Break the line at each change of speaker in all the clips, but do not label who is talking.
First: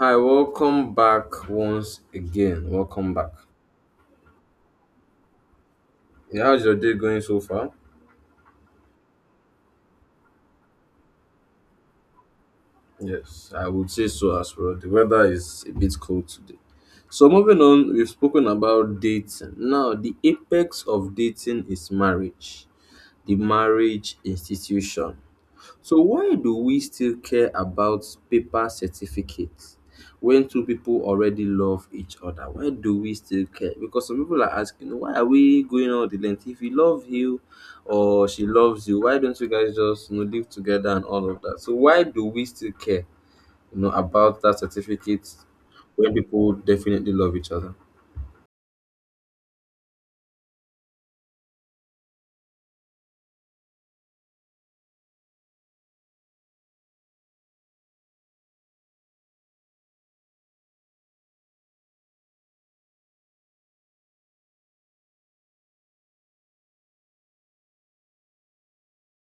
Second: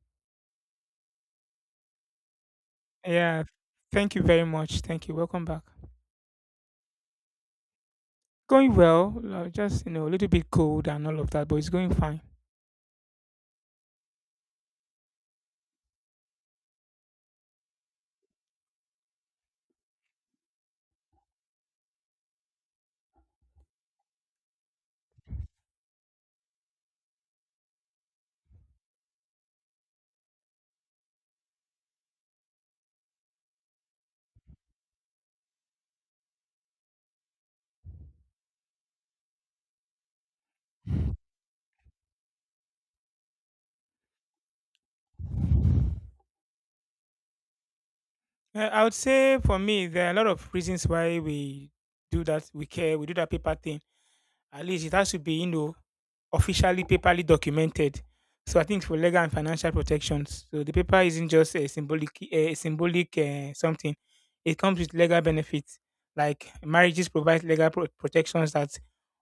Hi, welcome back once again. Welcome back.
Yeah, thank you very much. Thank you. Welcome back.
Yeah, how's your day going so far?
Going well, just you know, a little bit cold and all of that, but it's going fine.
Yes, I would say so as well. The weather is a bit cold today. So, moving on, we've spoken about dating. Now, the apex of dating is marriage, the marriage institution. So why do we still care about paper certificates when two people already love each other? Why do we still care? Because some people are asking, why are we going all the length? If he loves you or she loves you, why don't you guys just live together and all of that? So why do we still care, about that certificate when people definitely love each other?
I would say for me, there are a lot of reasons why we do that. We care. We do that paper thing. At least it has to be, you know, officially paperly documented. So I think for legal and financial protections, so the paper isn't just a symbolic something. It comes with legal benefits, like marriages provide legal protections that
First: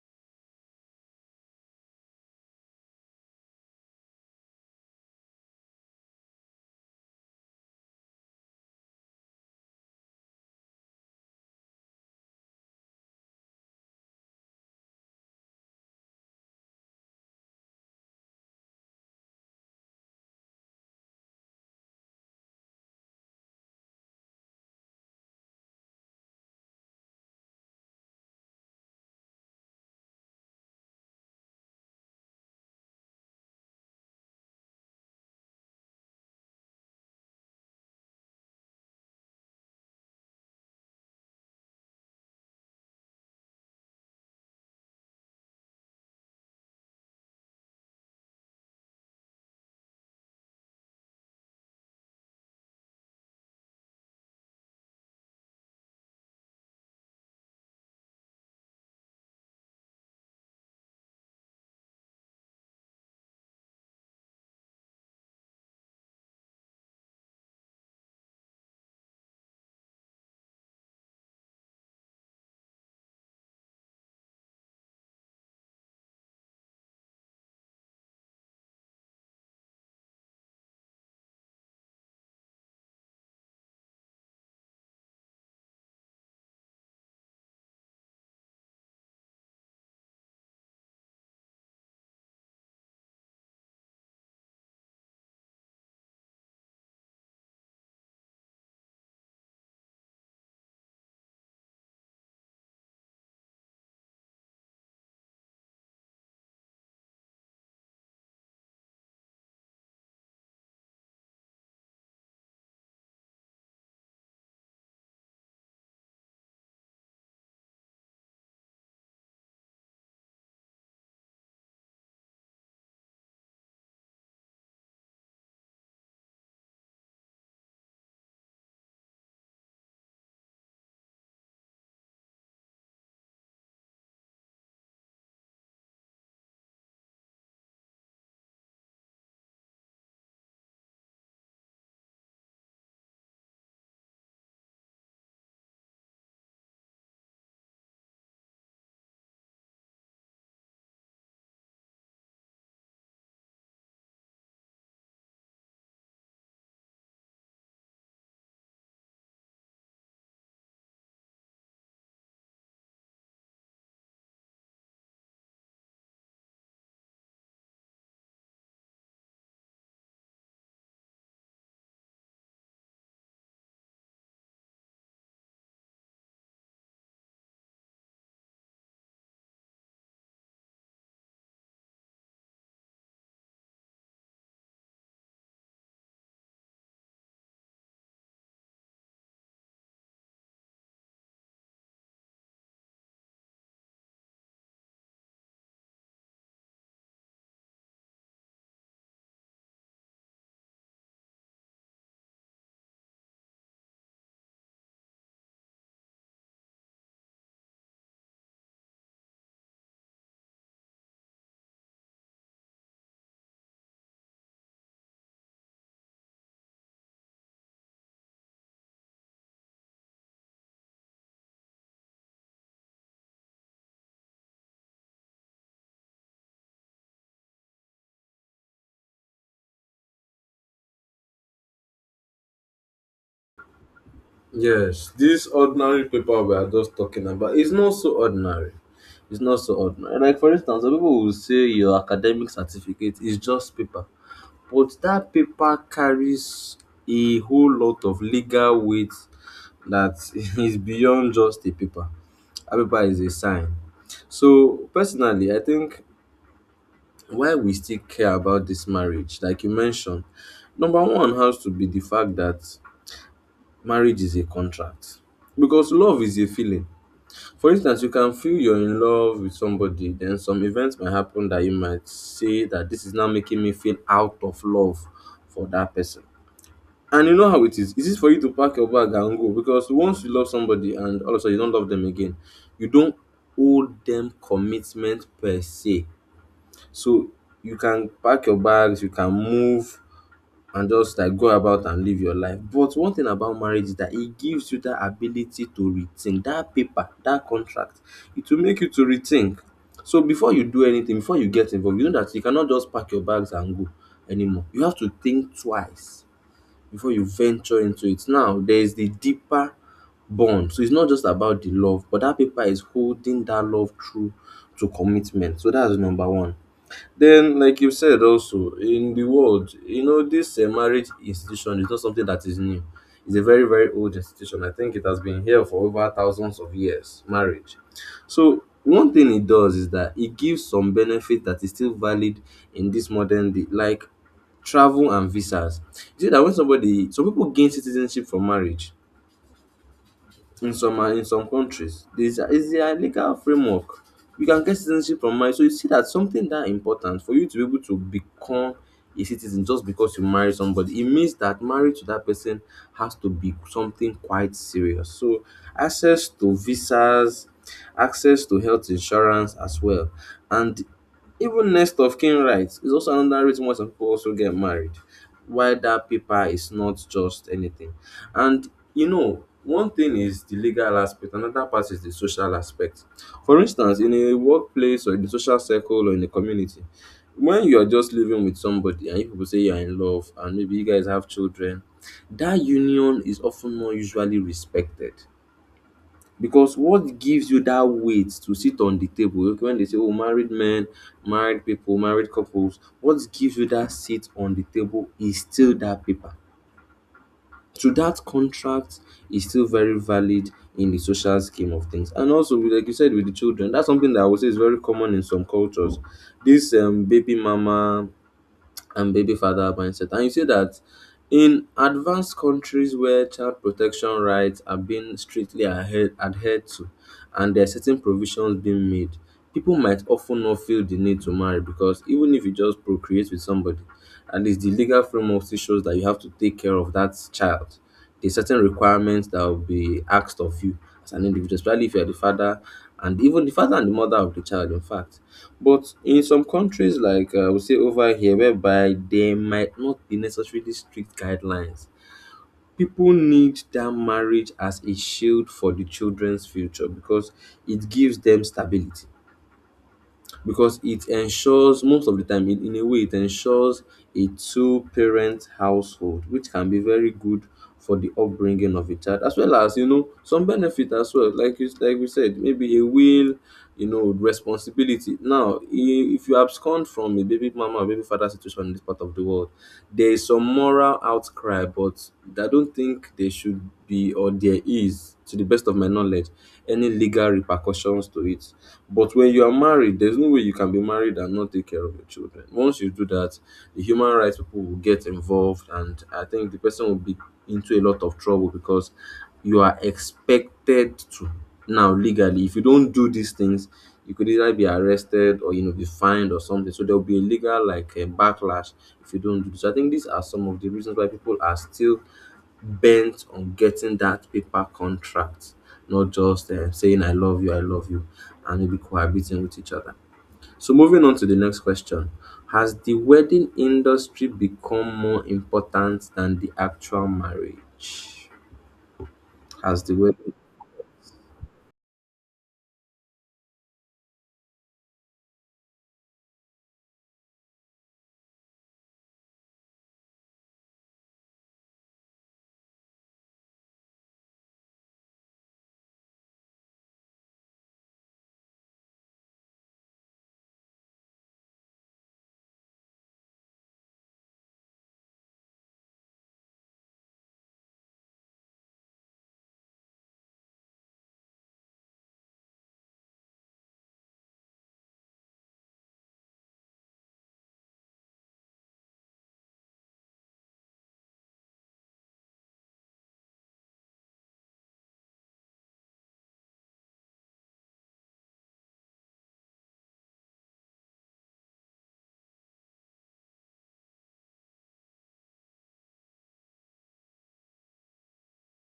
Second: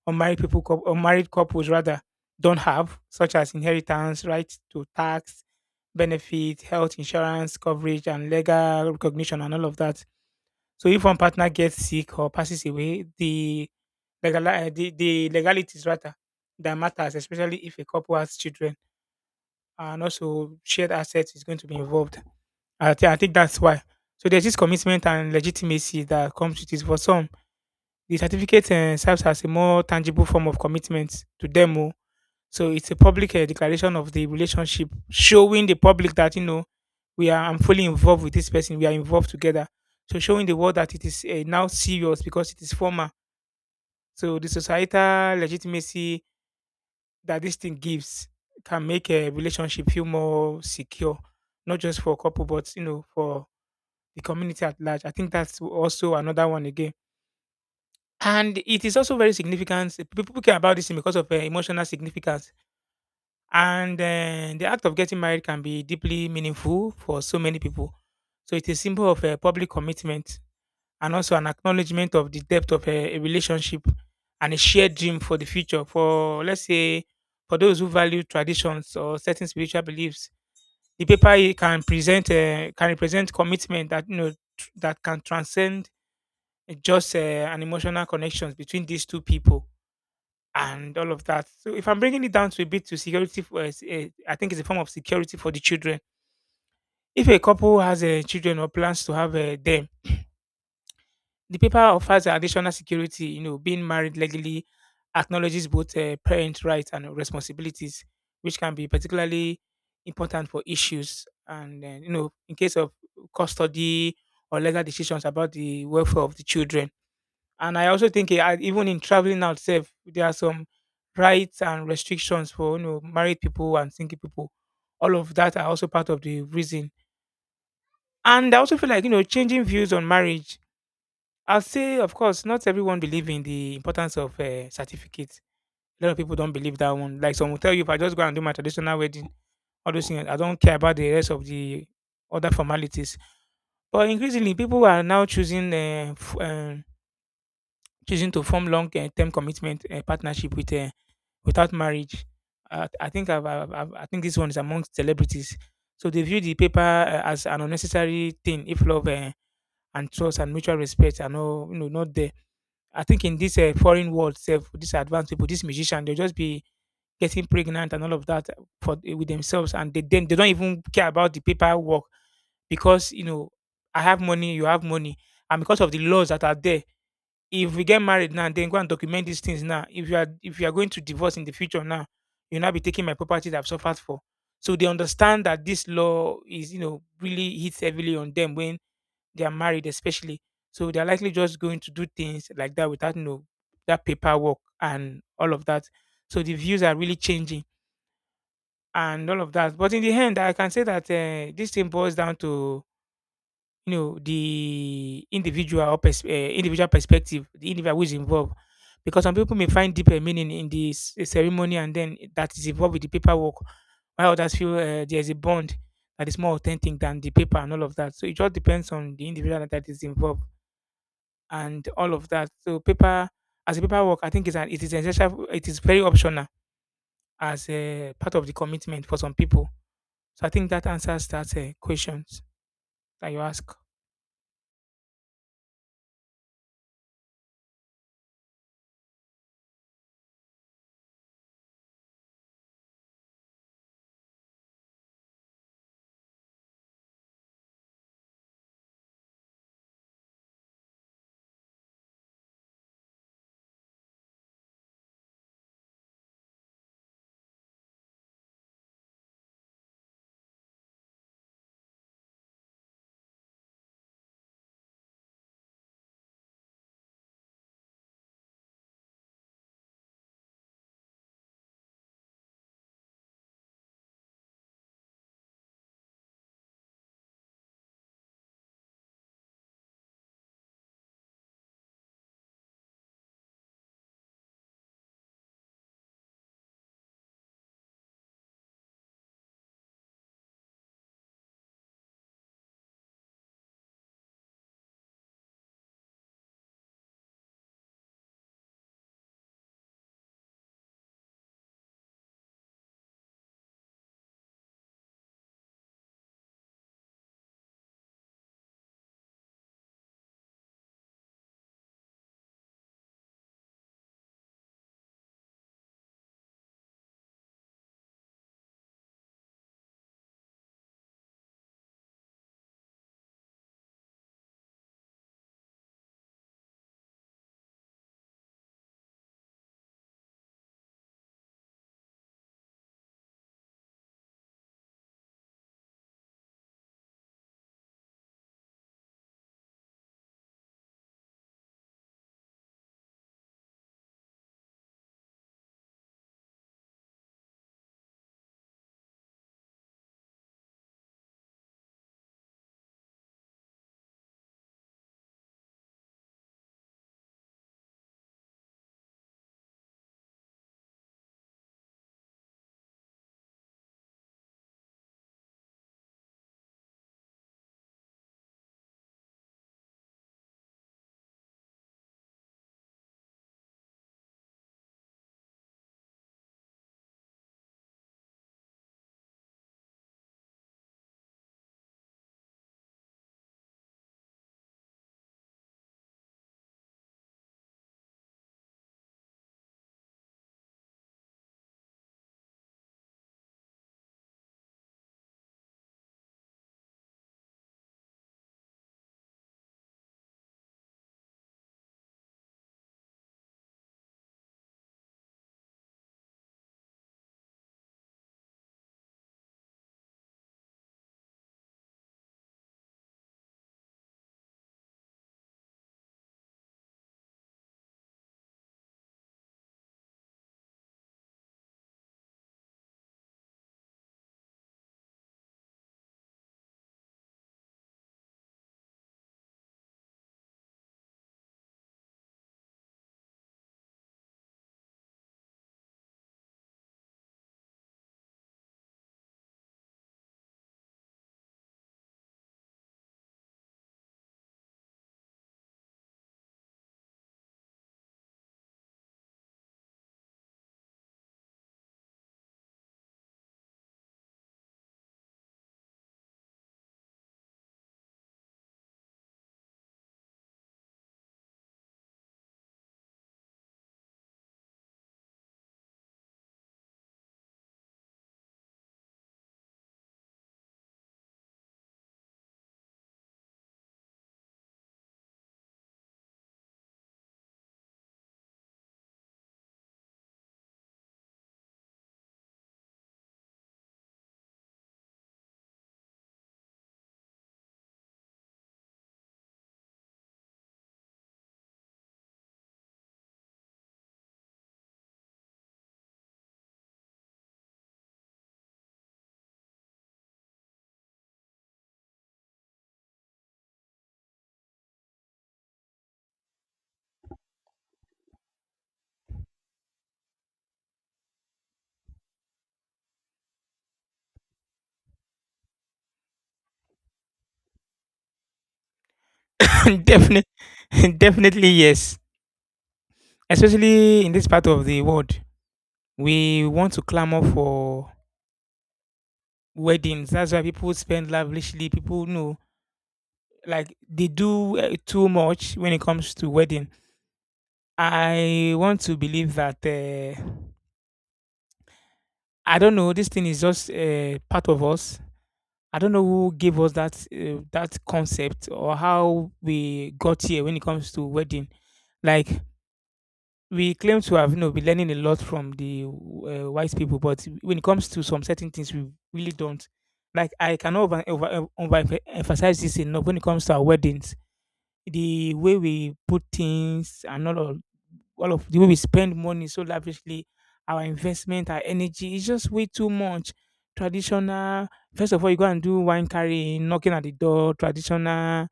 unmarried people, unmarried couples rather, don't have, such as inheritance, right to tax, benefit, health insurance coverage, and legal recognition, and all of that. So if one partner gets sick or passes away, the the legalities rather that matters, especially if a couple has children and also shared assets is going to be involved. I think that's why. So there's this commitment and legitimacy that comes with it. For some, the certificate serves as a more tangible form of commitment to them. Oh. So it's a public declaration of the relationship, showing the public that you know we are I'm fully involved with this person. We are involved together. So showing the world that it is now serious because it is formal. So the societal legitimacy that this thing gives can make a relationship feel more secure, not just for a couple, but you know, for the community at large. I think that's also another one again. And it is also very significant. People care about this thing because of emotional significance. And the act of getting married can be deeply meaningful for so many people. So it is a symbol of a public commitment and also an acknowledgement of the depth of a relationship and a shared dream for the future. For let's say, for those who value traditions or certain spiritual beliefs, the paper can present can represent commitment that you know that can transcend just an emotional connections between these two people and all of that. So if I'm bringing it down to a bit to security, for, I think it's a form of security for the children. If a couple has children or plans to have them, the paper offers additional security. You know, being married legally acknowledges both parent rights and responsibilities, which can be particularly important for issues and you know, in case of custody or legal decisions about the welfare of the children. And I also think even in traveling out self, there are some rights and restrictions for you know married people and single people. All of that are also part of the reason. And I also feel like you know changing views on marriage. I'll say, of course, not everyone believe in the importance of certificates. A lot of people don't believe that one. Like some will tell you, if I just go and do my traditional wedding, all those things, I don't care about the rest of the other formalities. But increasingly, people are now choosing choosing to form long-term commitment partnership without marriage. I think I've, I think this one is amongst celebrities. So they view the paper as an unnecessary thing if love and trust and mutual respect are no, you know, not there. I think in this foreign world, self, these advanced people, this musician, they'll just be getting pregnant and all of that for with themselves, and they then they don't even care about the paperwork because you know I have money, you have money, and because of the laws that are there, if we get married now, then go and document these things now. If you are going to divorce in the future now, you'll not be taking my property that I've suffered for. So they understand that this law is, you know, really hits heavily on them when they are married, especially. So they're likely just going to do things like that without you know that paperwork and all of that. So the views are really changing and all of that. But in the end, I can say that this thing boils down to you know the individual or individual perspective, the individual who is involved. Because some people may find deeper meaning in this ceremony and then that is involved with the paperwork, while others feel there is a bond that is more authentic than the paper and all of that. So it just depends on the individual that is involved and all of that. So paper as a paperwork, I think is an it is essential. It is very optional as a part of the commitment for some people. So I think that answers that questions that you ask.
Yes, this ordinary paper we are just talking about is not so ordinary. It's not so ordinary. Like for instance, some people will say your academic certificate is just paper, but that paper carries a whole lot of legal weight that is beyond just a paper. A paper is a sign. So personally, I think why we still care about this marriage, like you mentioned, number one has to be the fact that marriage is a contract because love is a feeling. For instance, you can feel you're in love with somebody, then some events might happen that you might say that this is now making me feel out of love for that person. And you know how it is. It is for you to pack your bag and go, because once you love somebody and all of a sudden you don't love them again, you don't owe them commitment per se. So you can pack your bags, you can move and just like go about and live your life. But one thing about marriage is that it gives you that ability to rethink that paper, that contract. It will make you to rethink. So before you do anything, before you get involved, you know that you cannot just pack your bags and go anymore. You have to think twice before you venture into it. Now there is the deeper bond. So it's not just about the love, but that paper is holding that love true to commitment. So that's number one. Then, like you said, also in the world, this marriage institution is not something that is new. It's a very, very old institution. I think it has been here for over thousands of years. Marriage. So one thing it does is that it gives some benefit that is still valid in this modern day, like travel and visas. You see that when somebody, some people gain citizenship from marriage in some countries. There is a legal framework. You can get citizenship from marriage, so you see that something that important for you to be able to become a citizen just because you marry somebody, it means that marriage to that person has to be something quite serious. So access to visas, access to health insurance as well, and even next of kin rights is also another reason why some people also get married. Why that paper is not just anything. And one thing is the legal aspect, another part is the social aspect. For instance, in a workplace or in the social circle or in the community, when you are just living with somebody and you people say you are in love and maybe you guys have children, that union is often not usually respected. Because what gives you that weight to sit on the table? Okay, when they say, oh, married men, married people, married couples, what gives you that seat on the table is still that paper. So that contract is still very valid in the social scheme of things. And also, like you said, with the children, that's something that I would say is very common in some cultures. This baby mama and baby father mindset. And you see that in advanced countries where child protection rights are being strictly adhered to, and there are certain provisions being made, people might often not feel the need to marry, because even if you just procreate with somebody, at least the legal framework still shows that you have to take care of that child. There's certain requirements that will be asked of you as an individual, especially if you're the father, and even the father and the mother of the child, in fact. But in some countries, like we say over here, whereby there might not be necessarily strict guidelines, people need that marriage as a shield for the children's future, because it gives them stability, because it ensures most of the time, in a way it ensures a two parent household, which can be very good for the upbringing of a child, as well as some benefit as well, like you like we said, maybe a will, responsibility. Now, if you abscond from a baby mama or baby father situation in this part of the world, there is some moral outcry, but I don't think there should be, or there is, to the best of my knowledge, any legal repercussions to it. But when you are married, there's no way you can be married and not take care of your children. Once you do that, the human rights people will get involved, and I think the person will be into a lot of trouble, because you are expected to now legally. If you don't do these things, you could either be arrested or be fined or something. So there will be a legal, like a backlash if you don't do this. So I think these are some of the reasons why people are still bent on getting that paper contract, not just saying I love you, and maybe cohabiting with each other. So moving on to the next question. Has the wedding industry become more important than the actual marriage? Has the wedding
Definitely, definitely yes. Especially in this part of the world, we want to clamor for weddings. That's why people spend lavishly. People know, like they do too much when it comes to wedding. I want to believe that I don't know. This thing is just part of us. I don't know who gave us that that concept or how we got here when it comes to wedding. Like we claim to have you know, been learning a lot from the wise people, but when it comes to some certain things, we really don't. Like I cannot over emphasize this enough when it comes to our weddings. The way we put things and all of the way we spend money so lavishly, our investment, our energy is just way too much. Traditional, first of all, you go and do wine carrying, knocking at the door, traditional,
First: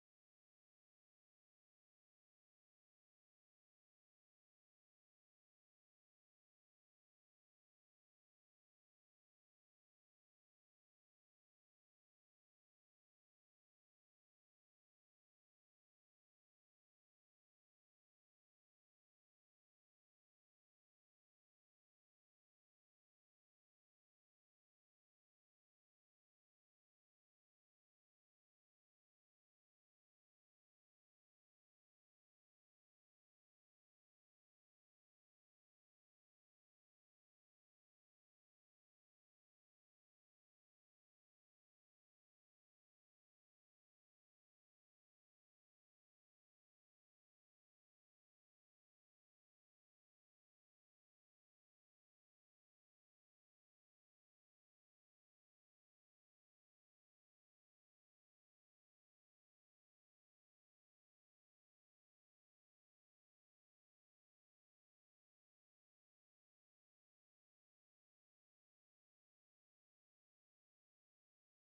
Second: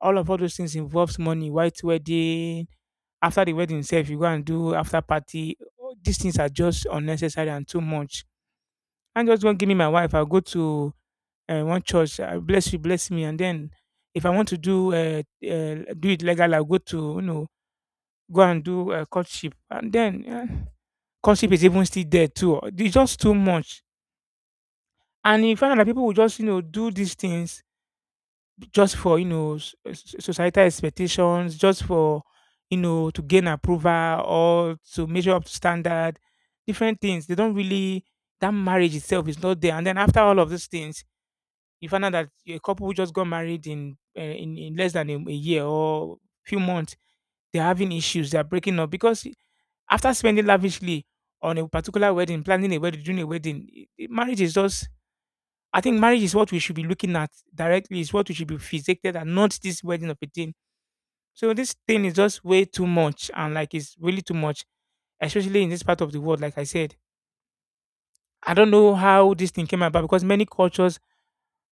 all those things involves money, white wedding, after the wedding itself, you go and do after party. All these things are just unnecessary and too much. I'm just going to give me my wife. I'll go to one church. Bless you, bless me. And then if I want to do do it legal, I'll go to, you know, go and do courtship. And then courtship is even still there too. It's just too much. And you find out that people will just, you know, do these things just for you know societal expectations, just for you know to gain approval or to measure up to standard, different things. They don't really that marriage itself is not there. And then after all of these things, you find out that a couple who just got married in in less than a year or few months, they're having issues. They're breaking up because after spending lavishly on a particular wedding, planning a wedding, doing a wedding, marriage is just I think marriage is what we should be looking at directly. Is what we should be fixated and not this wedding of a thing. So this thing is just way too much, and like it's really too much, especially in this part of the world. Like I said, I don't know how this thing came about because many cultures,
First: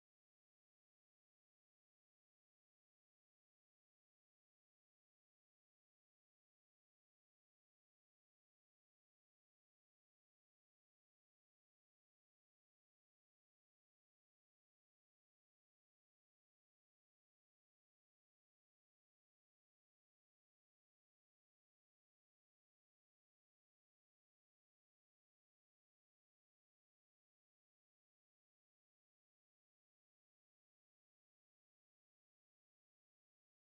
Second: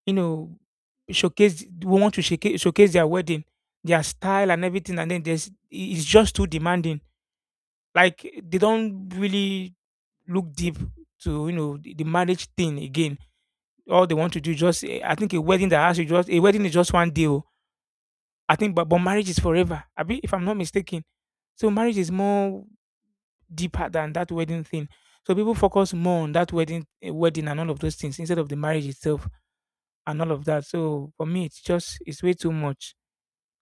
you know, showcase want to showcase their wedding, their style and everything, and then there's it's just too demanding. Like they don't really look deep to you know the marriage thing again. All they want to do is just I think a wedding that has to just a wedding is just one day. Oh I think, but, marriage is forever. I be, if I'm not mistaken, so marriage is more deeper than that wedding thing. So people focus more on that wedding, wedding and all of those things instead of the marriage itself and all of that. So for me, it's just it's way too much.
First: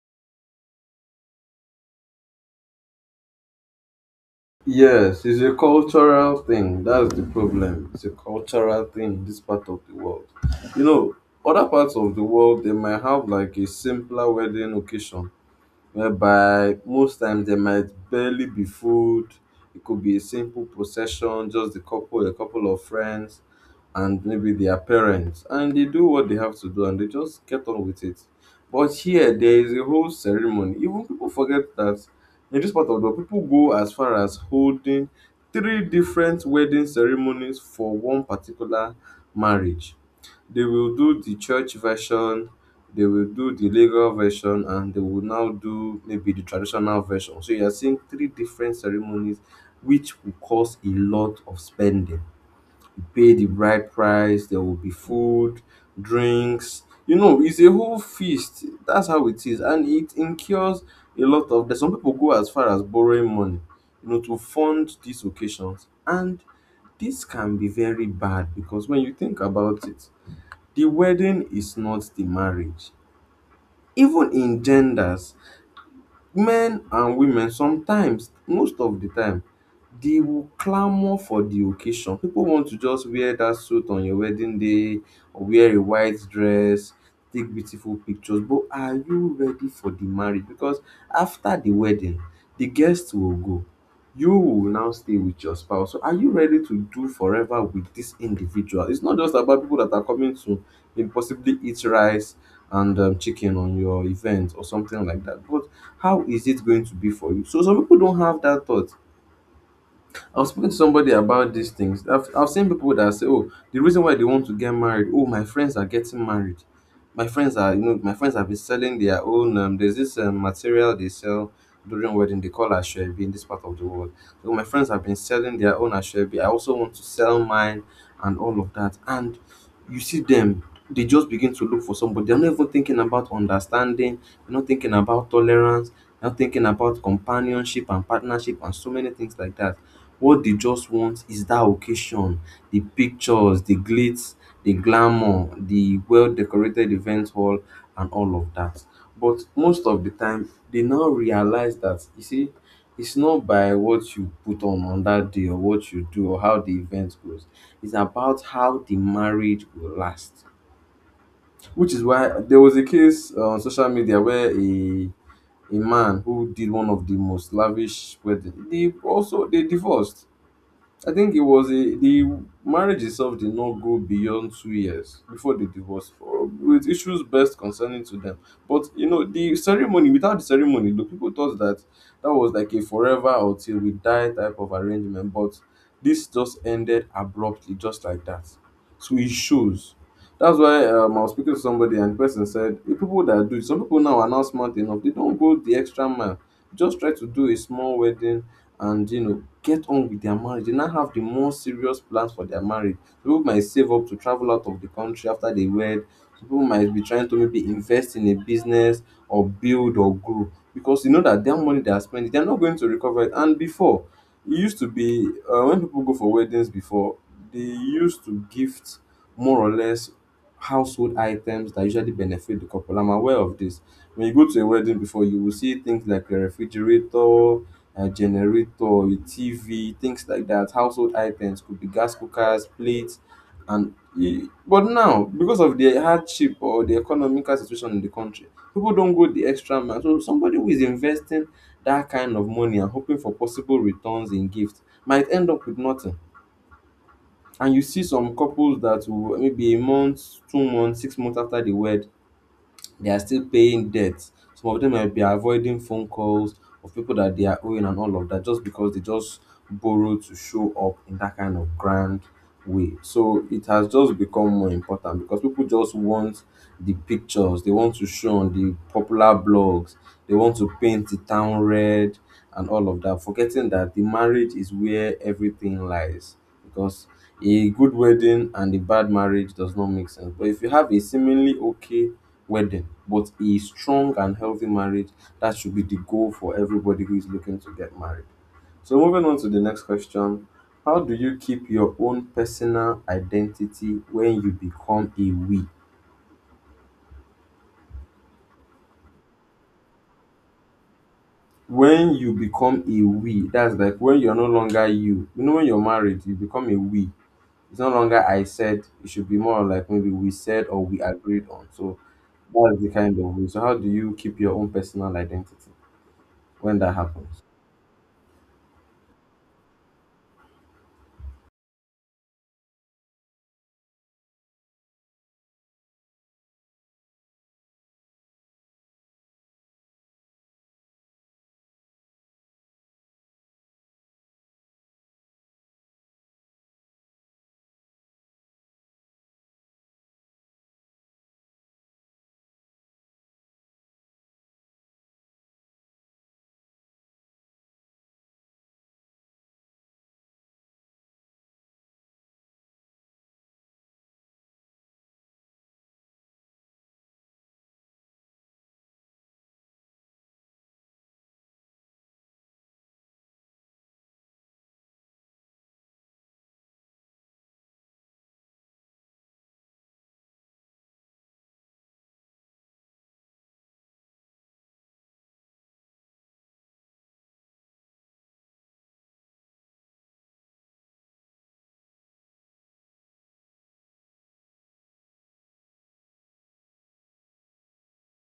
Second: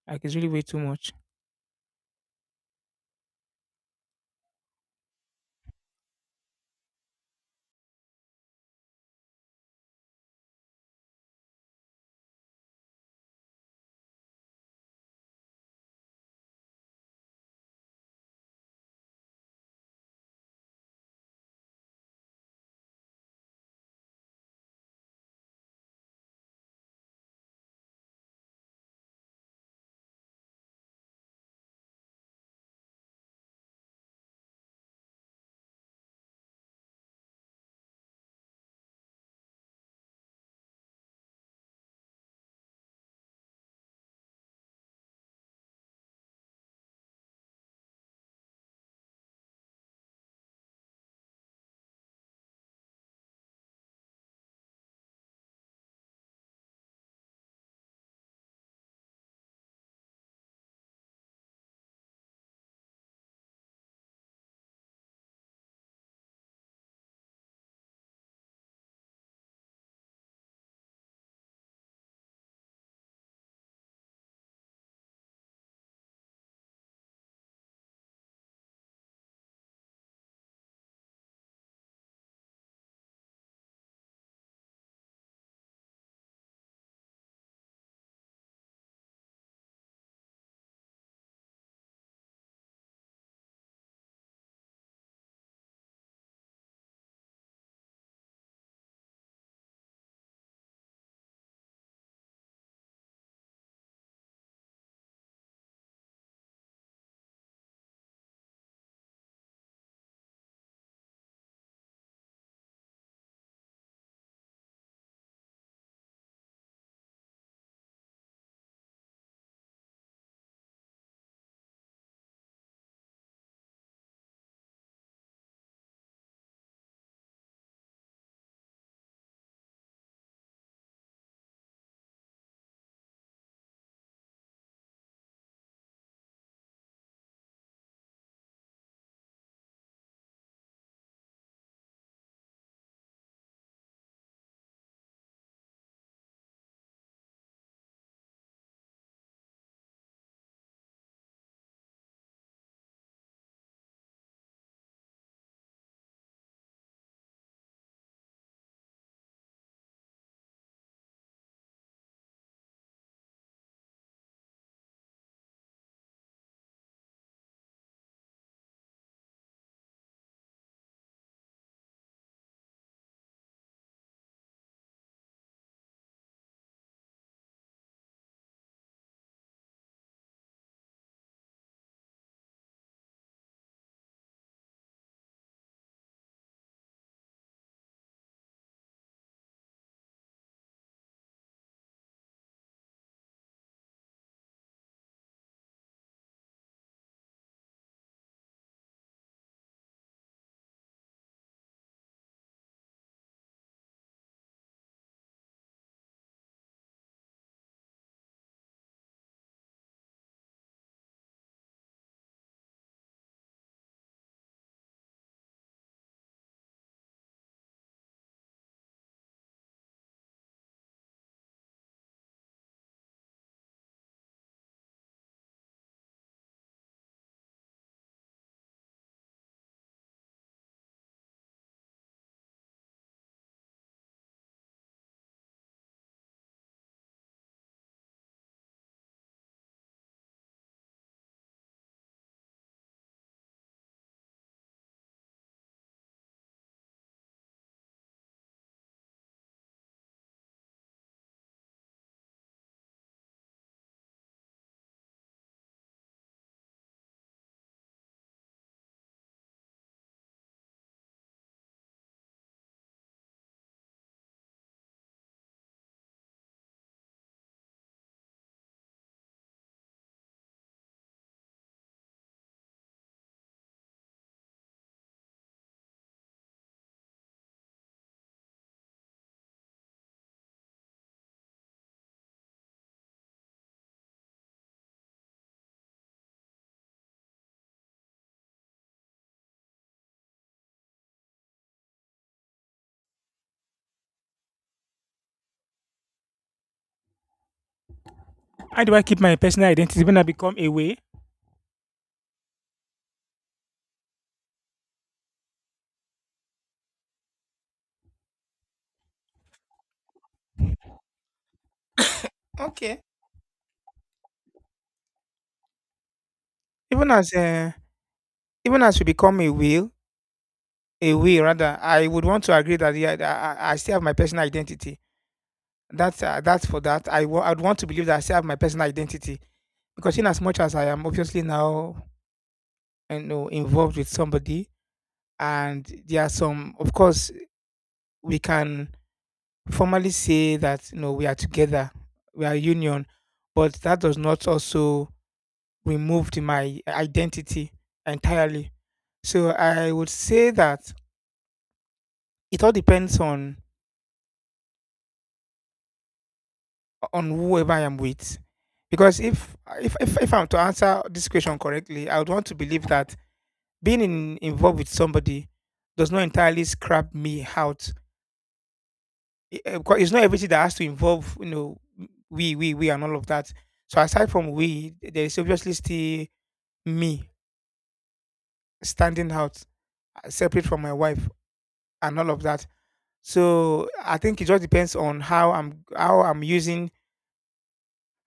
Like it's really way too much.
Yes, it's a cultural thing. That's the problem. It's a cultural thing in this part of the world. You know, other parts of the world, they might have like a simpler wedding occasion, whereby most times there might barely be food. It could be a simple procession, just a couple of friends, and maybe their parents, and they do what they have to do, and they just get on with it. But here, there is a whole ceremony. Even people forget that in this part of the world, people go as far as holding three different wedding ceremonies for one particular marriage. They will do the church version, they will do the legal version, and they will now do maybe the traditional version. So you're seeing three different ceremonies, which will cause a lot of spending. You pay the bride price, there will be food, drinks. You know, it's a whole feast. That's how it is. And it incurs a lot of debt. Some people go as far as borrowing money, to fund these occasions. And this can be very bad because when you think about it, the wedding is not the marriage. Even in genders, men and women, sometimes, most of the time, they will clamor for the occasion. People want to just wear that suit on your wedding day or wear a white dress, take beautiful pictures, but are you ready for the marriage? Because after the wedding, the guests will go. You will now stay with your spouse. So are you ready to do forever with this individual? It's not just about people that are coming to maybe possibly eat rice and chicken on your event or something like that. But how is it going to be for you? So some people don't have that thought. I was speaking to somebody about these things. I've seen people that say, "Oh, the reason why they want to get married. Oh, my friends are getting married. My friends are, you know, my friends have been selling their own. There's this material they sell during wedding. They call ashwebi in this part of the world. So my friends have been selling their own ashwebi. I also want to sell mine and all of that. And you see them." They just begin to look for somebody. They're not even thinking about understanding. They're not thinking about tolerance. They're not thinking about companionship and partnership and so many things like that. What they just want is that occasion, the pictures, the glitz, the glamour, the well-decorated event hall and all of that. But most of the time, they now realize that, you see, it's not by what you put on that day or what you do or how the event goes. It's about how the marriage will last. Which is why there was a case on social media where a man who did one of the most lavish wedding, they also they divorced. I think it was a the marriage itself did not go beyond 2 years before the divorce, with issues best concerning to them. But you know the ceremony without the ceremony, the people thought that that was like a forever or till we die type of arrangement. But this just ended abruptly, just like that. So it shows. That's why I was speaking to somebody and the person said, the people that do it, some people now are not smart enough. They don't go the extra mile. Just try to do a small wedding and get on with their marriage. They now have the more serious plans for their marriage. So people might save up to travel out of the country after they wed. Some people might be trying to maybe invest in a business or build or grow because you know that their money they are spending, they're not going to recover it. And before, it used to be when people go for weddings before, they used to gift more or less household items that usually benefit the couple. I'm aware of this. When you go to a wedding before, you will see things like a refrigerator, a generator, a TV, things like that. Household items could be gas cookers, plates, but now because of the hardship or the economical situation in the country, people don't go the extra mile. So somebody who is investing that kind of money and hoping for possible returns in gifts might end up with nothing. And you see some couples that will maybe a month, 2 months, 6 months after the wed, they are still paying debts. Some of them might be avoiding phone calls of people that they are owing and all of that just because they just borrow to show up in that kind of grand way. So it has just become more important because people just want the pictures, they want to show on the popular blogs, they want to paint the town red and all of that, forgetting that the marriage is where everything lies. Because a good wedding and a bad marriage does not make sense. But if you have a seemingly okay wedding, but a strong and healthy marriage, that should be the goal for everybody who is looking to get married. So moving on to the next question, how do you keep your own personal identity when you become a we?
How do I keep my personal identity when I become away?
When you become a we, that's like when you're no longer you. You know, when you're married, you become a we. It's no longer I said. It should be more like maybe we said or we agreed on. So that's the
Okay.
kind of we. So how do you keep your own personal identity when that
Even as
happens?
uh, even as we become a will rather, I would want to agree that yeah, I still have my personal identity. That's for that. I'd want to believe that I still have my personal identity because in as much as I am obviously now you know involved with somebody, and there are some, of course, we can formally say that you know we are together, we are union, but that does not also remove my identity entirely. So I would say that it all depends on whoever I am with. Because if I'm to answer this question correctly, I would want to believe that involved with somebody does not entirely scrap me out. Because it's not everything that has to involve, we, and all of that. So aside from we, there is obviously still me standing out, separate from my wife, and all of that. So I think it just depends on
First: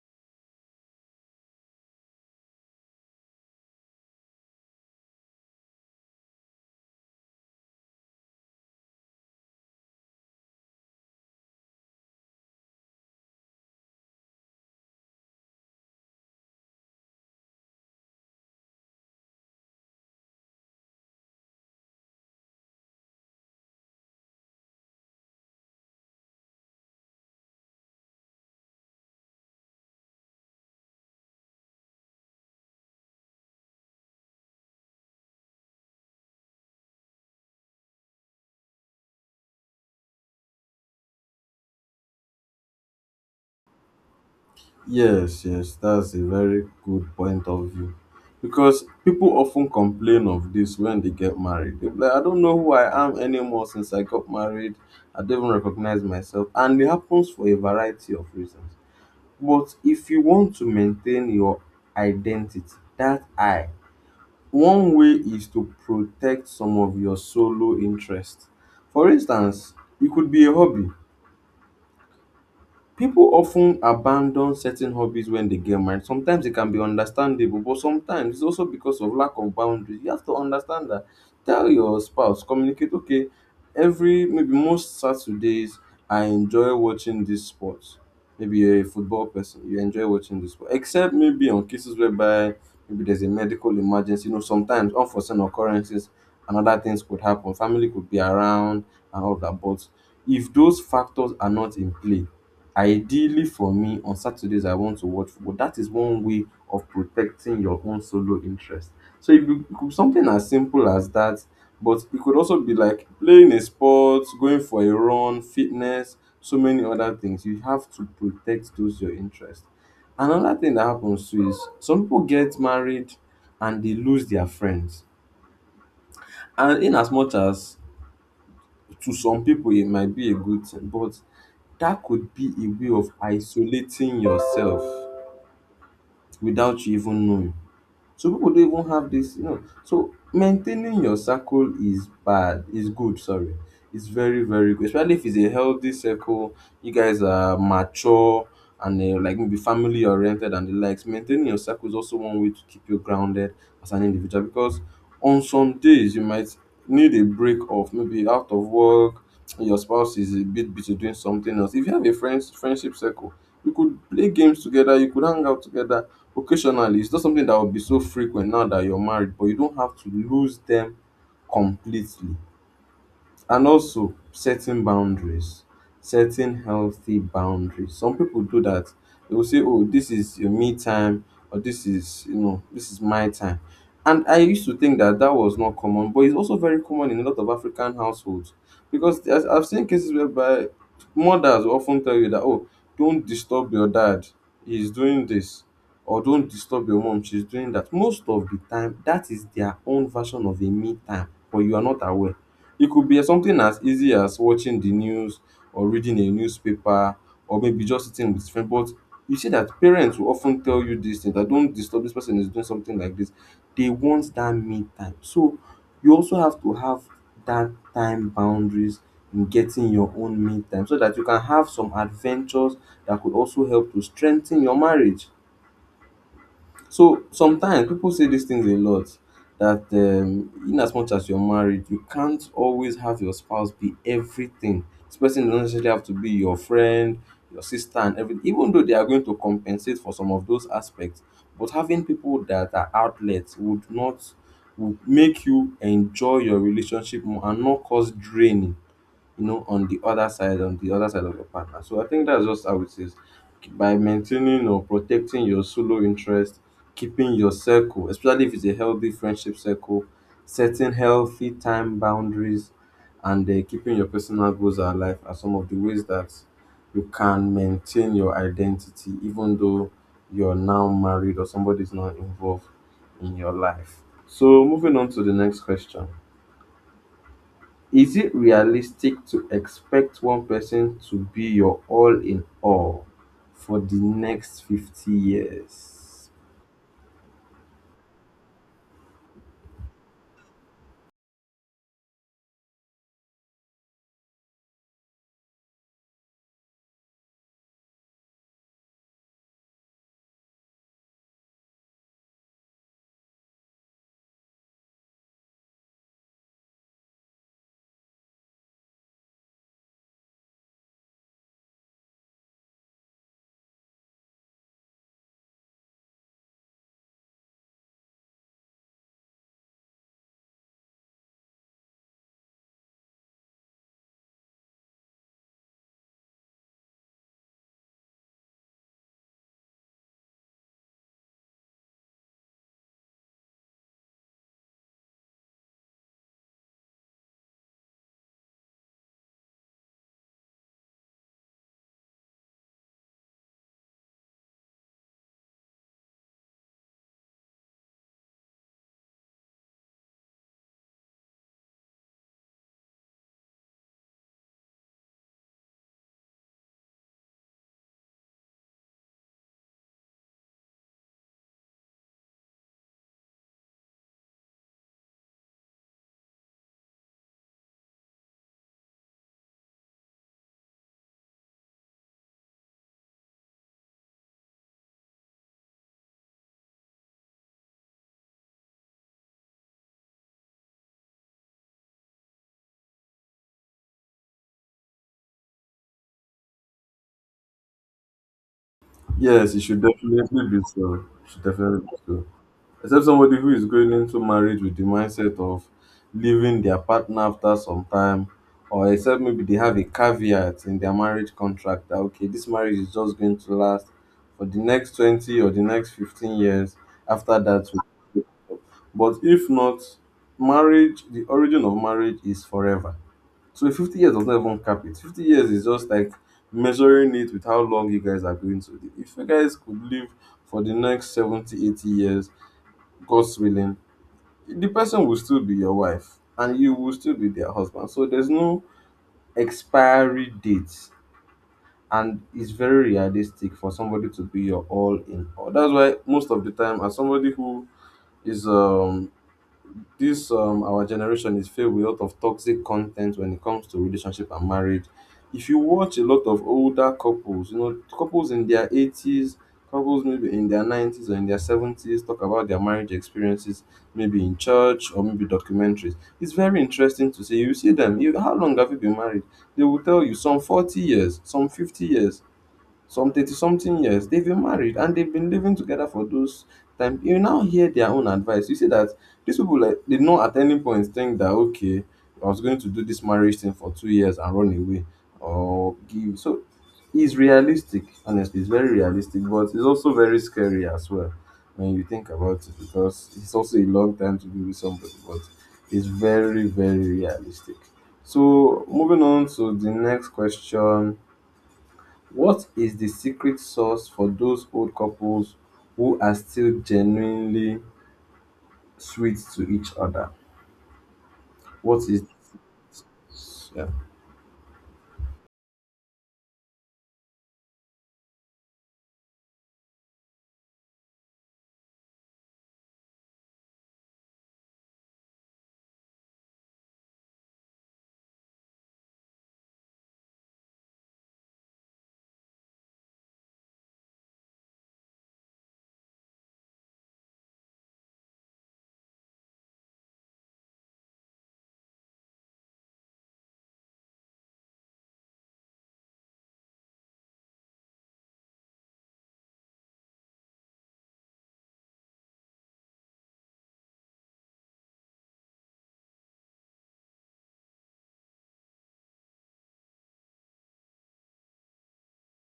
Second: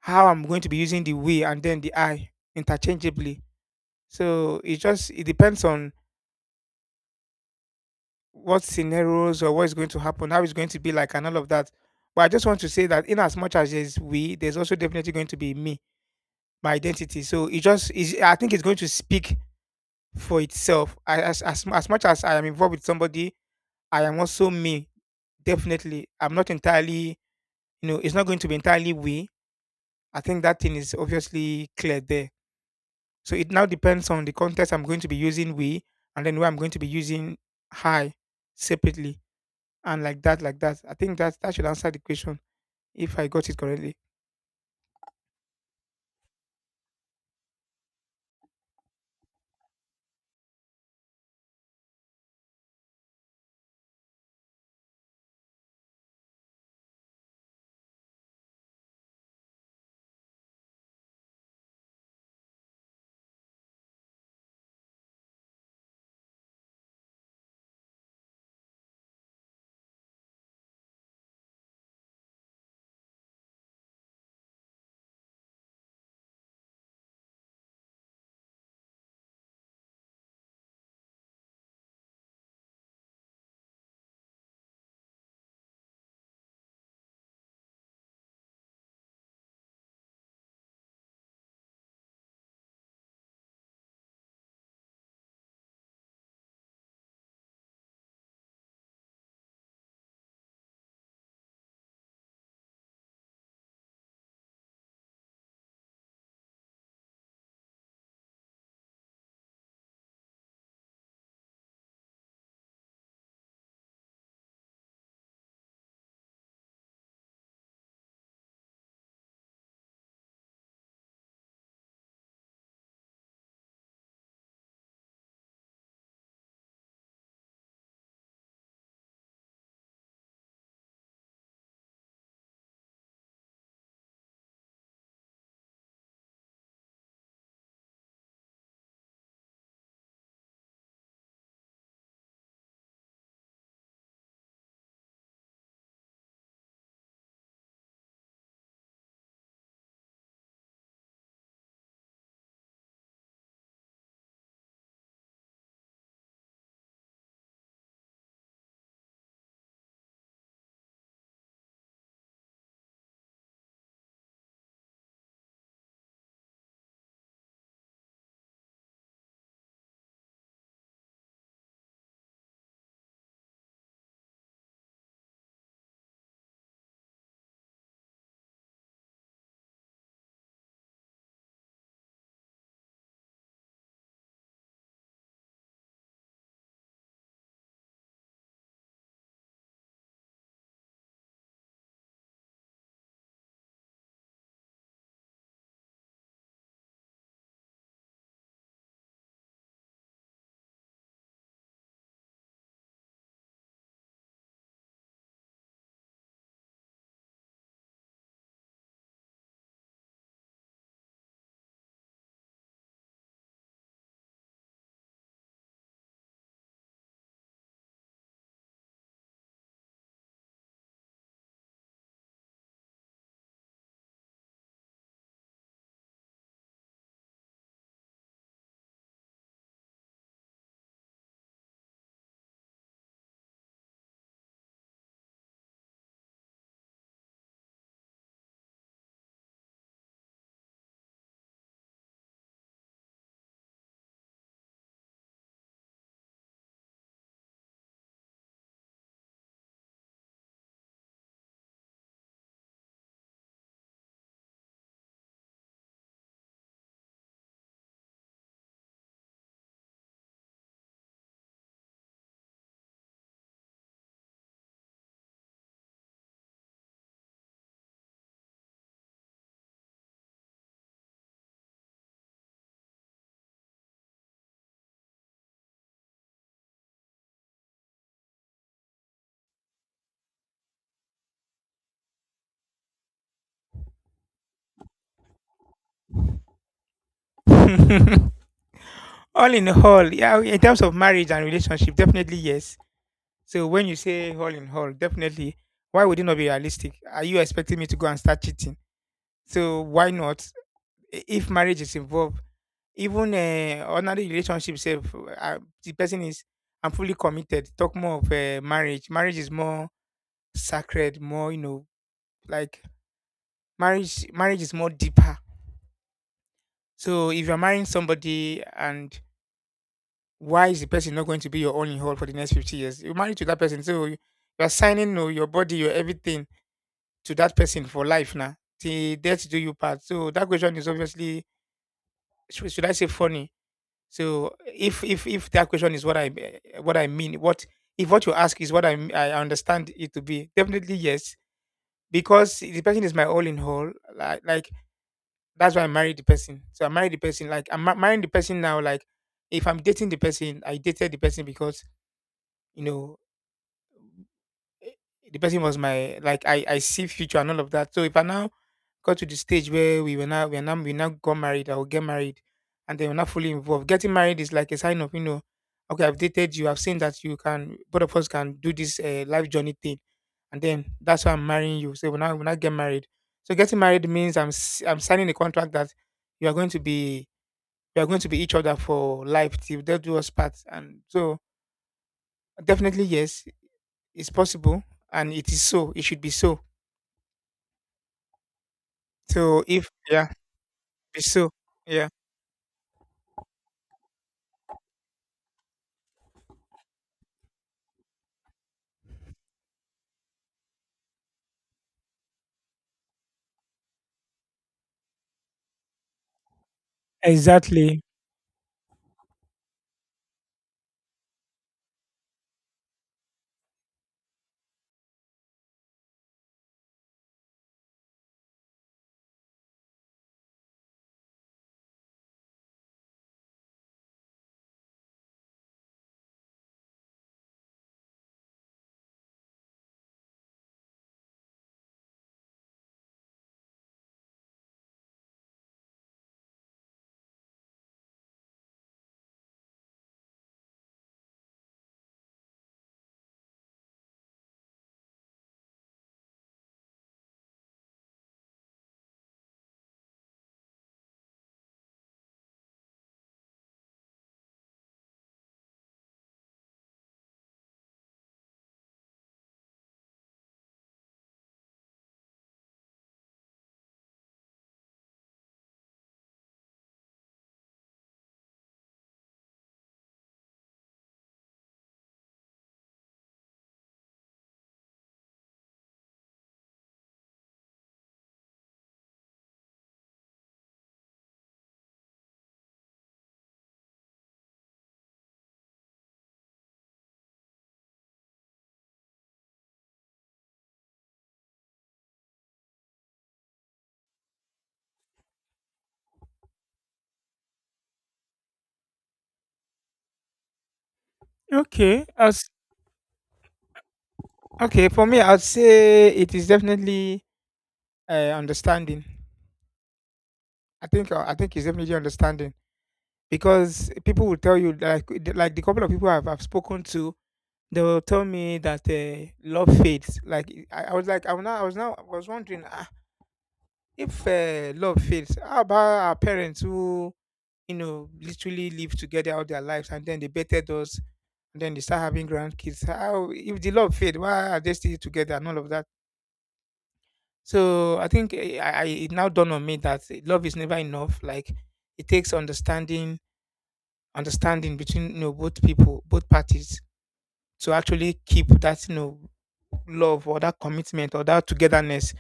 how I'm going to be using the we and then the I interchangeably. So it depends on what scenarios or what is going to happen, how it's going to be like, and all of that. But I just want to say that in as much as there's we, there's also definitely going to be me, my identity. So it just is. I think it's going to speak for itself. I, as much as I am involved with somebody, I am also me. Definitely, I'm not entirely. You know, it's not going to be entirely we. I think that thing is obviously clear there. So it now depends on the context I'm going to be using we and then where I'm going to be using hi separately, and like that, like that. I think that that should answer the question if I got it correctly.
Yes, yes, that's a very good point of view. Because people often complain of this when they get married. They'll like, I don't know who I am anymore since I got married. I don't even recognize myself. And it happens for a variety of reasons. But if you want to maintain your identity, that I, one way is to protect some of your solo interests. For instance, it could be a hobby. People often abandon certain hobbies when they get married. Sometimes it can be understandable, but sometimes it's also because of lack of boundaries. You have to understand that. Tell your spouse, communicate, okay, every maybe most Saturdays I enjoy watching this sport. Maybe you're a football person, you enjoy watching this sport. Except maybe on cases whereby maybe there's a medical emergency. You know, sometimes unforeseen occurrences and other things could happen. Family could be around and all that. But if those factors are not in play, ideally for me, on Saturdays I want to watch football. That is one way of protecting your own solo interest. So it could be something as simple as that, but it could also be like playing a sport, going for a run, fitness, so many other things. You have to protect those your interest. Another thing that happens too is some people get married and they lose their friends. And in as much as to some people it might be a good thing, but that could be a way of isolating yourself without you even knowing. So people don't even have this. So maintaining your circle is bad, is good, sorry. It's very, very good. Especially if it's a healthy circle, you guys are mature and like maybe family oriented and the likes. Maintaining your circle is also one way to keep you grounded as an individual because on some days you might need a break off, maybe out of work, your spouse is a bit busy doing something else. If you have a friendship circle, you could play games together, you could hang out together occasionally. It's not something that will be so frequent now that you're married, but you don't have to lose them completely. And also setting boundaries, setting healthy boundaries, some people do that. They will say, oh, this is your me time, or this is my time. And I used to think that that was not common, but it's also very common in a lot of African households, because I've seen cases whereby mothers will often tell you that, oh, don't disturb your dad, he's doing this, or don't disturb your mom, she's doing that. Most of the time, that is their own version of a me time, but you are not aware. It could be something as easy as watching the news or reading a newspaper or maybe just sitting with friends. But you see that parents will often tell you this thing, that don't disturb this person, is doing something like this. They want that me time. So you also have to have that time boundaries in getting your own me time so that you can have some adventures that could also help to strengthen your marriage. So sometimes people say these things a lot, that in as much as you're married, you can't always have your spouse be everything. This person doesn't necessarily have to be your friend, your sister, and everything, even though they are going to compensate for some of those aspects. But having people that are outlets would not would make you enjoy your relationship more and not cause draining on the other side of your partner. So I think that's just how it is. By maintaining or protecting your solo interest, keeping your circle, especially if it's a healthy friendship circle, setting healthy time boundaries, and keeping your personal goals alive are some of the ways that you can maintain your identity, even though you're now married or somebody's not involved in your life. So moving on to the next question. Is it realistic to expect one person to be your all in all for the next 50 years?
All in all, yeah, in terms of marriage and relationship, definitely yes. So when you say all in all, definitely, why would it not be realistic? Are you expecting me to go and start cheating? So why not? If marriage is involved, even ordinary relationship self, the person is I'm fully committed. Talk more of marriage. Marriage is more sacred, more you know, like Marriage is more deeper. So if you're marrying somebody, and why is the person not going to be your only whole for the next 50 years? You're married to that person, so you're signing, you know, your body, your everything to that person for life now. The death do you part. So that question is obviously, should I say funny? So if that question is what I eh, what I mean, what if what you ask is what I understand it to be, definitely yes, because the person is my all in all. Like that's why I married the person. So I married the person. Like marrying the person now. Like if I'm dating the person, I dated the person because you know eh, the person was my, like I see future and all of that. So if I now got to the stage where we were now we are now we now got married, I will get married, and they were not fully involved. Getting married is like a sign of, you know, okay, I've dated you, I've seen that you can both of us can do this life journey thing, and then that's why I'm marrying you. So when I get married, so getting married means I'm signing a contract that you are going to be we are going to be each other for life till they do us part, and so definitely yes, it's possible, and it is so. It should be so.
Yes, it
So
should
if yeah,
definitely be so. It
be
should
so.
definitely be
Yeah.
so. Except somebody who is going into marriage with the mindset of leaving their partner after some time, or except maybe they have a caveat in their marriage contract that, okay, this marriage is just going to last for the next 20 or the next 15 years. After that,
Exactly.
but if not, marriage, the origin of marriage is forever. So 50 years does not even cap it. 50 years is just like measuring it with how long you guys are going to live. If you guys could live for the next 70, 80 years, God's willing, the person will still be your wife and you will still be their husband. So there's no expiry date. And it's very realistic for somebody to be your all in all. That's why most of the time, as somebody who is this our generation is filled with a lot of toxic content when it comes to relationship and marriage. If you watch a lot of older couples you know couples in their 80s, couples maybe in their 90s or in their 70s, talk about their marriage experiences, maybe in church or maybe documentaries, it's very interesting to see. You see them, you, how long have you been married? They will tell you some 40 years, some 50 years, some 30 something years they've been married, and they've been living together for those time. You now hear their own advice. You see that these people, like, they not at any point think that, okay, I was going to do this marriage thing for 2 years and run away or give. So it's realistic, honestly. It's very realistic, but it's also very scary as well when you think about it, because it's also a long time to be with somebody. But it's very, very realistic. So moving on to the next question, what is the secret sauce for those old couples who are still genuinely sweet to each other? What is,
Okay. As
yeah.
okay. For me, I'd say it is definitely understanding. I think it's definitely understanding because people will tell you, like the couple of people I've spoken to, they will tell me that love fades. Like I was like I was now I was now I was wondering, ah, if love fades, how about our parents who, you know, literally live together all their lives, and then they bettered us, and then they start having grandkids. How if the love fade, why are they still together and all of that? So I think eh, I it now dawned on me that love is never enough. Like it takes understanding, understanding between, you know, both people, both parties to actually keep that, you know, love or that commitment or that togetherness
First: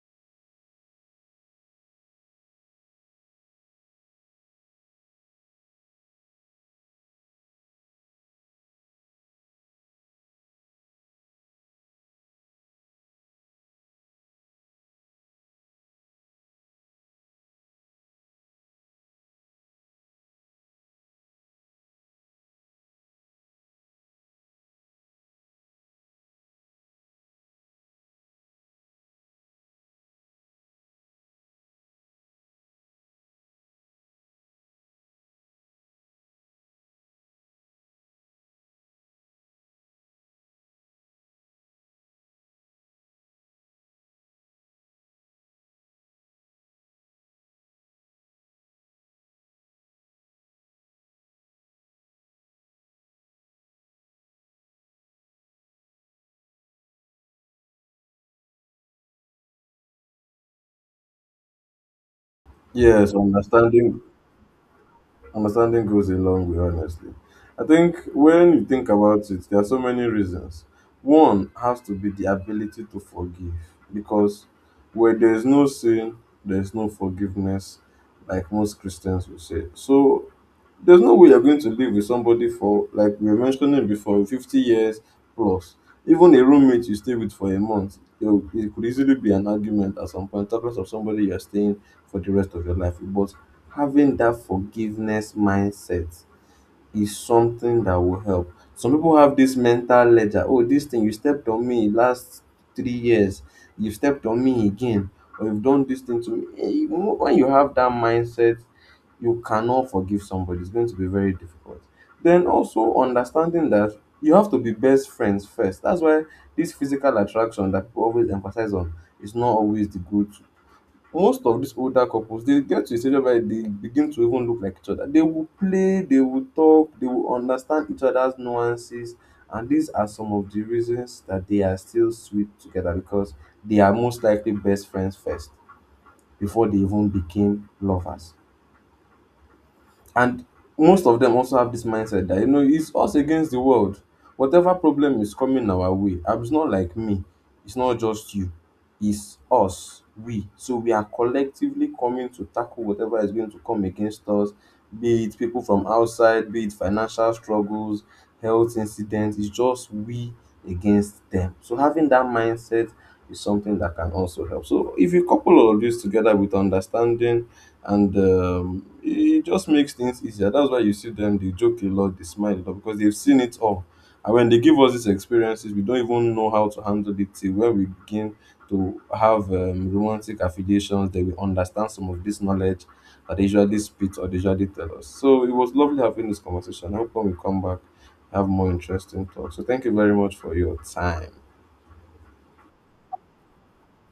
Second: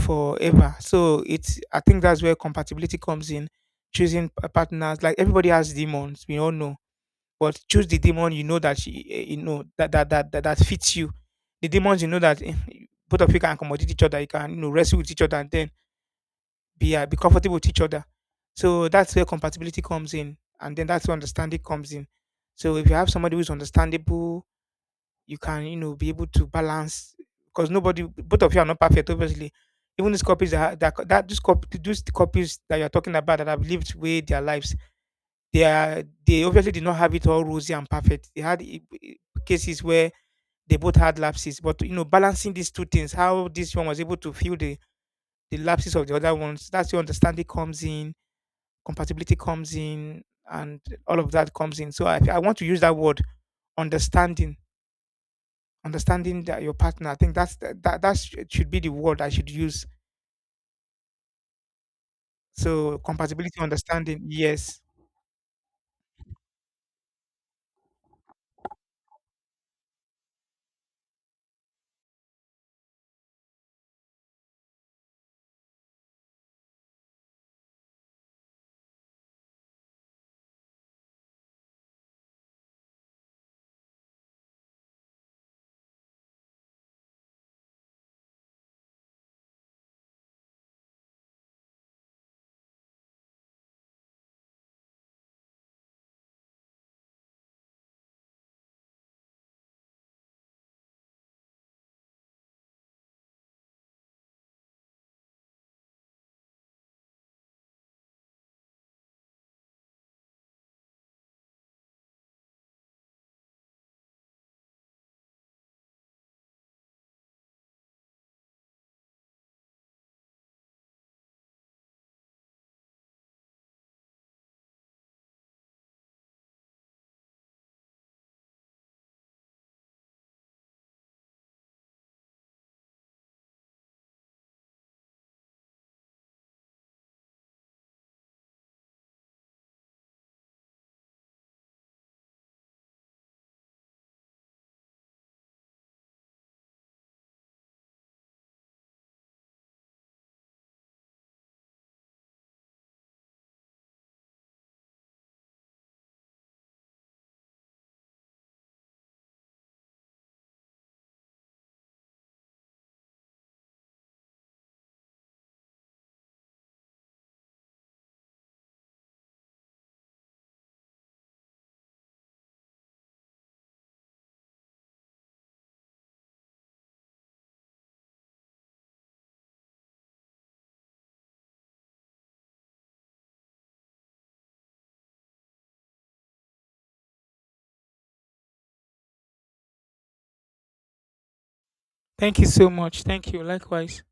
forever. So it's, I think that's where compatibility comes in. Choosing partners, like everybody has demons, we all know, but choose the demon you know you know that that fits you. The demons you know that both of you can accommodate each other. You can, you know, wrestle with each other and then be comfortable with each other. So that's where compatibility comes in, and then that's where understanding comes in. So if you have somebody who's understandable, you can, you know, be able to balance because nobody both of you are not perfect obviously. Even these copies that these copies that you're talking about that have lived way their lives, they are they obviously did not have it all rosy and perfect. They had cases where they both had lapses, but you know, balancing these two things, how this one was able to fill the lapses of the other ones, that's where understanding comes in, compatibility comes in, and all of that comes in. So I want to use that word understanding, understanding that your partner. I think that's that should be the word I should use. So
Yes,
compatibility,
understanding
understanding, yes.
Understanding goes a long way, honestly. I think when you think about it, there are so many reasons. One has to be the ability to forgive, because where there is no sin, there is no forgiveness, like most Christians will say. So there's no way you're going to live with somebody for, like we were mentioning before, 50 years plus. Even a roommate you stay with for a month, it could easily be an argument at some point, talking of somebody you're staying for the rest of your life with. But having that forgiveness mindset is something that will help. Some people have this mental ledger. Oh, this thing you stepped on me last 3 years. You've stepped on me again, or you've done this thing to me. When you have that mindset, you cannot forgive somebody. It's going to be very difficult. Then also understanding that you have to be best friends first. That's why this physical attraction that people always emphasize on is not always the good. Most of these older couples, they get to a stage whereby they begin to even look like each other. They will play, they will talk, they will understand each other's nuances. And these are some of the reasons that they are still sweet together, because they are most likely best friends first before they even became lovers. And most of them also have this mindset that, you know, it's us against the world. Whatever problem is coming our way, ah, it's not like me, it's not just you, it's us, we. So we are collectively coming to tackle whatever is going to come against us, be it people from outside, be it financial struggles, health incidents. It's just we against them. So having that mindset is something that can also help. So if you couple all of this together with understanding, and it just makes things easier. That's why you see them, they joke a lot, they smile a lot, because they've seen it all. And when they give us these experiences, we don't even know how to handle it till where we begin to have romantic affiliations. They will understand some of this knowledge that they usually spit or they usually tell us. So it was lovely having this conversation. I hope when we come back, have more interesting talk. So thank you very much for your time.
Thank you so much. Thank you. Likewise.